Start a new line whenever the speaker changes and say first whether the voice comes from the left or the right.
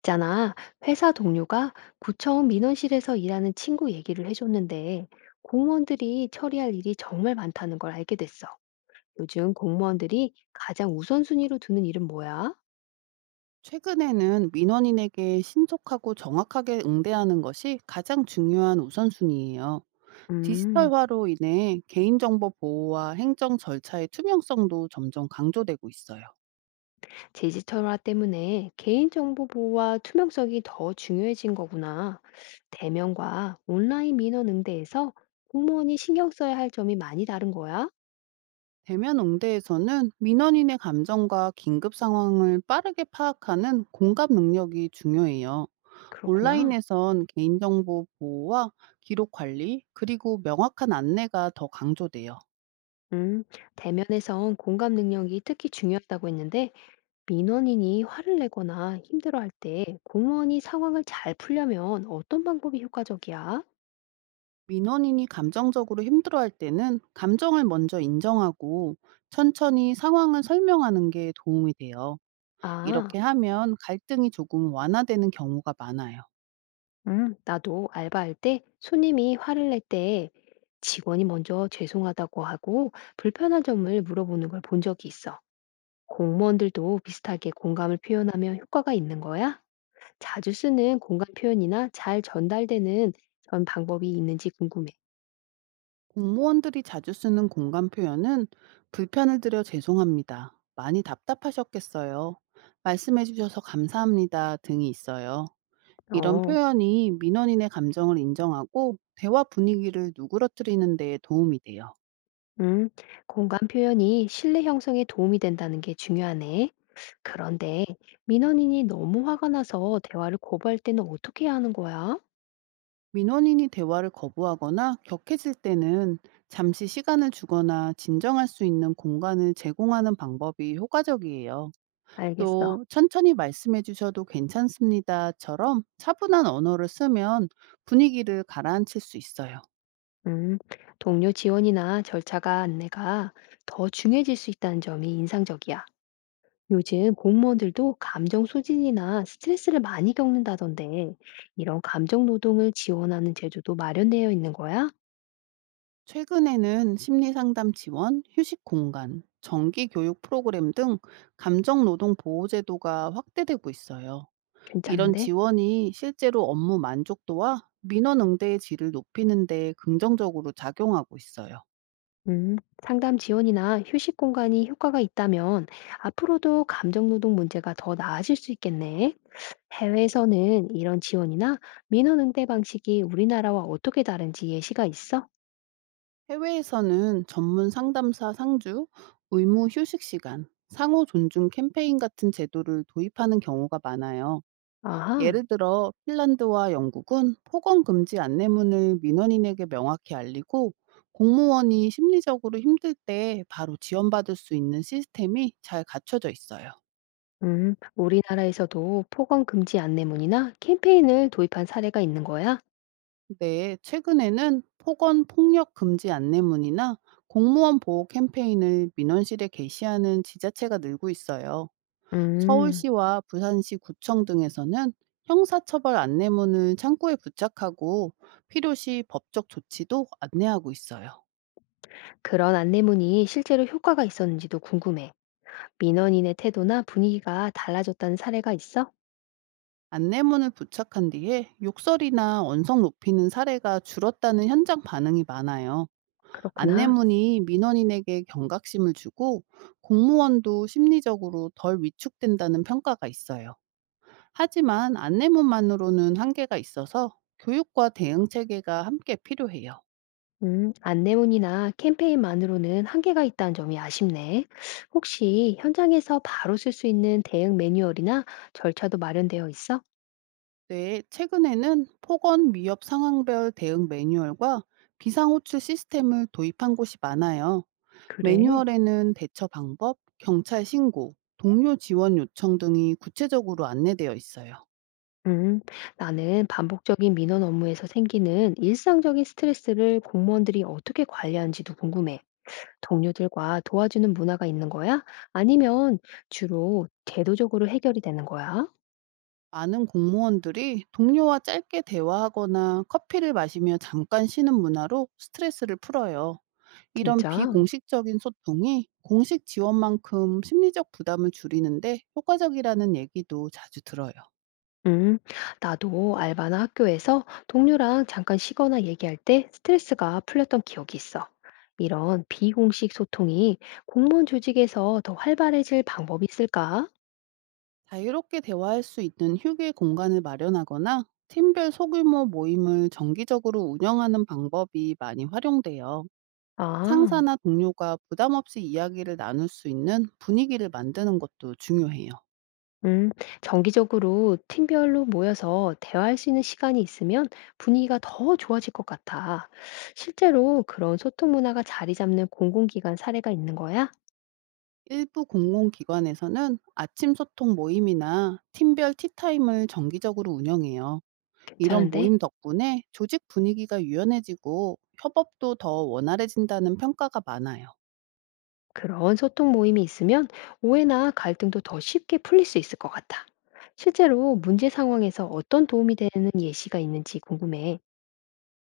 left: 있잖아, 회사 동료가 구청 민원실에서 일하는 친구 얘기를 해줬는데, 공무원들이 처리할 일이 정말 많다는 걸 알게 됐어. 요즘 공무원들이 가장 우선순위로 두는 일은 뭐야?
right: 최근에는 민원인에게 신속하고 정확하게 응대하는 것이 가장 중요한 우선순위예요.
left: 음,
right: 디지털화로 인해 개인정보 보호와 행정 절차의 투명성도 점점 강조되고 있어요.
left: 디지털화 때문에 개인정보 보호와 투명성이 더 중요해진 거구나. 대면과 온라인 민원 응대에서 공무원이 신경 써야 할 점이 많이 다른 거야?
right: 대면 응대에서는 민원인의 감정과 긴급 상황을 빠르게 파악하는 공감 능력이 중요해요.
left: 그렇구나.
right: 온라인에선 개인정보 보호와 기록 관리, 그리고 명확한 안내가 더 강조돼요.
left: 음, 대면에선 공감 능력이 특히 중요하다고 했는데, 민원인이 화를 내거나 힘들어할 때 공무원이 상황을 잘 풀려면 어떤 방법이 효과적이야?
right: 민원인이 감정적으로 힘들어할 때는 감정을 먼저 인정하고 천천히 상황을 설명하는 게 도움이 돼요.
left: 아,
right: 이렇게 하면 갈등이 조금 완화되는 경우가 많아요.
left: 나도 알바할 때 손님이 화를 낼 때 직원이 먼저 죄송하다고 하고 불편한 점을 물어보는 걸 본 적이 있어. 공무원들도 비슷하게 공감을 표현하면 효과가 있는 거야? 자주 쓰는 공감 표현이나 잘 전달되는 전 방법이 있는지 궁금해.
right: 공무원들이 자주 쓰는 공감 표현은 불편을 드려 죄송합니다, 많이 답답하셨겠어요, 말씀해 주셔서 감사합니다 등이 있어요. 이런
left: 어.
right: 표현이 민원인의 감정을 인정하고 대화 분위기를 누그러뜨리는 데 도움이 돼요.
left: 음, 공간 표현이 신뢰 형성에 도움이 된다는 게 중요하네. 그런데 민원인이 너무 화가 나서 대화를 고발 때는 어떻게 해야 하는 거야?
right: 민원인이 대화를 거부하거나 격해질 때는 잠시 시간을 주거나 진정할 수 있는 공간을 제공하는 방법이 효과적이에요.
left: 알겠어.
right: 또 천천히 말씀해 주셔도 괜찮습니다처럼 차분한 언어를 쓰면 분위기를 가라앉힐 수 있어요.
left: 음, 동료 지원이나 절차가 안내가 더 중요해질 수 있다는 점이 인상적이야. 요즘 공무원들도 감정 소진이나 스트레스를 많이 겪는다던데 이런 감정 노동을 지원하는 제도도 마련되어 있는 거야?
right: 최근에는 심리 상담 지원, 휴식 공간, 정기 교육 프로그램 등 감정 노동 보호 제도가 확대되고 있어요. 이런
left: 괜찮은데?
right: 지원이 실제로 업무 만족도와 민원 응대의 질을 높이는 데 긍정적으로 작용하고 있어요.
left: 음, 상담 지원이나 휴식 공간이 효과가 있다면 앞으로도 감정노동 문제가 더 나아질 수 있겠네. 해외에서는 이런 지원이나 민원 응대 방식이 우리나라와 어떻게 다른지 예시가 있어?
right: 해외에서는 전문 상담사 상주, 의무 휴식 시간, 상호 존중 캠페인 같은 제도를 도입하는 경우가 많아요.
left: 아하,
right: 예를 들어 핀란드와 영국은 폭언 금지 안내문을 민원인에게 명확히 알리고, 공무원이 심리적으로 힘들 때 바로 지원받을 수 있는 시스템이 잘 갖춰져 있어요.
left: 우리나라에서도 폭언 금지 안내문이나 캠페인을 도입한 사례가 있는 거야?
right: 네, 최근에는 폭언 폭력 금지 안내문이나 공무원 보호 캠페인을 민원실에 게시하는 지자체가 늘고 있어요.
left: 음,
right: 서울시와 부산시 구청 등에서는 형사처벌 안내문을 창구에 부착하고, 필요시 법적 조치도 안내하고 있어요.
left: 그런 안내문이 실제로 효과가 있었는지도 궁금해. 민원인의 태도나 분위기가 달라졌다는 사례가 있어?
right: 안내문을 부착한 뒤에 욕설이나 언성 높이는 사례가 줄었다는 현장 반응이 많아요.
left: 그렇구나.
right: 안내문이 민원인에게 경각심을 주고, 공무원도 심리적으로 덜 위축된다는 평가가 있어요. 하지만 안내문만으로는 한계가 있어서 교육과 대응 체계가 함께 필요해요.
left: 안내문이나 캠페인만으로는 한계가 있다는 점이 아쉽네. 혹시 현장에서 바로 쓸 수 있는 대응 매뉴얼이나 절차도 마련되어 있어?
right: 네, 최근에는 폭언 위협 상황별 대응 매뉴얼과 비상호출 시스템을 도입한 곳이 많아요.
left: 그래.
right: 매뉴얼에는 대처 방법, 경찰 신고, 동료 지원 요청 등이 구체적으로 안내되어 있어요.
left: 음, 나는 반복적인 민원 업무에서 생기는 일상적인 스트레스를 공무원들이 어떻게 관리하는지도 궁금해. 동료들과 도와주는 문화가 있는 거야? 아니면 주로 제도적으로 해결이 되는 거야?
right: 많은 공무원들이 동료와 짧게 대화하거나 커피를 마시며 잠깐 쉬는 문화로 스트레스를 풀어요. 이런
left: 진짜?
right: 비공식적인 소통이 공식 지원만큼 심리적 부담을 줄이는데 효과적이라는 얘기도 자주 들어요.
left: 음, 나도 알바나 학교에서 동료랑 잠깐 쉬거나 얘기할 때 스트레스가 풀렸던 기억이 있어. 이런 비공식 소통이 공무원 조직에서 더 활발해질 방법이 있을까?
right: 자유롭게 대화할 수 있는 휴게 공간을 마련하거나 팀별 소규모 모임을 정기적으로 운영하는 방법이 많이 활용돼요.
left: 아,
right: 상사나 동료가 부담 없이 이야기를 나눌 수 있는 분위기를 만드는 것도 중요해요.
left: 음, 정기적으로 팀별로 모여서 대화할 수 있는 시간이 있으면 분위기가 더 좋아질 것 같아. 실제로 그런 소통 문화가 자리 잡는 공공기관 사례가 있는 거야?
right: 일부 공공기관에서는 아침 소통 모임이나 팀별 티타임을 정기적으로 운영해요. 이런
left: 괜찮은데?
right: 모임 덕분에 조직 분위기가 유연해지고, 협업도 더 원활해진다는 평가가 많아요.
left: 그런 소통 모임이 있으면 오해나 갈등도 더 쉽게 풀릴 수 있을 것 같아. 실제로 문제 상황에서 어떤 도움이 되는 예시가 있는지 궁금해.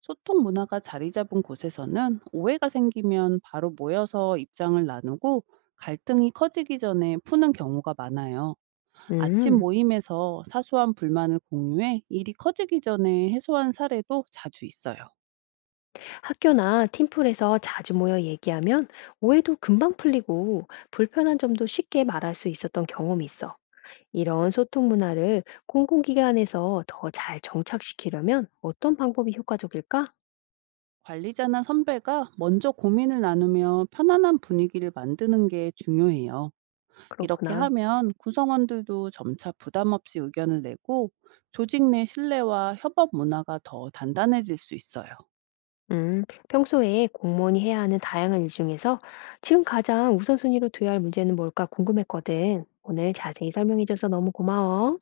right: 소통 문화가 자리 잡은 곳에서는 오해가 생기면 바로 모여서 입장을 나누고, 갈등이 커지기 전에 푸는 경우가 많아요. 아침
left: 음,
right: 모임에서 사소한 불만을 공유해 일이 커지기 전에 해소한 사례도 자주 있어요.
left: 학교나 팀플에서 자주 모여 얘기하면 오해도 금방 풀리고 불편한 점도 쉽게 말할 수 있었던 경험이 있어. 이런 소통 문화를 공공기관에서 더 잘 정착시키려면 어떤 방법이 효과적일까?
right: 관리자나 선배가 먼저 고민을 나누며 편안한 분위기를 만드는 게 중요해요. 이렇게
left: 그렇구나.
right: 하면 구성원들도 점차 부담 없이 의견을 내고, 조직 내 신뢰와 협업 문화가 더 단단해질 수 있어요.
left: 평소에 공무원이 해야 하는 다양한 일 중에서 지금 가장 우선순위로 둬야 할 문제는 뭘까 궁금했거든. 오늘 자세히 설명해줘서 너무 고마워.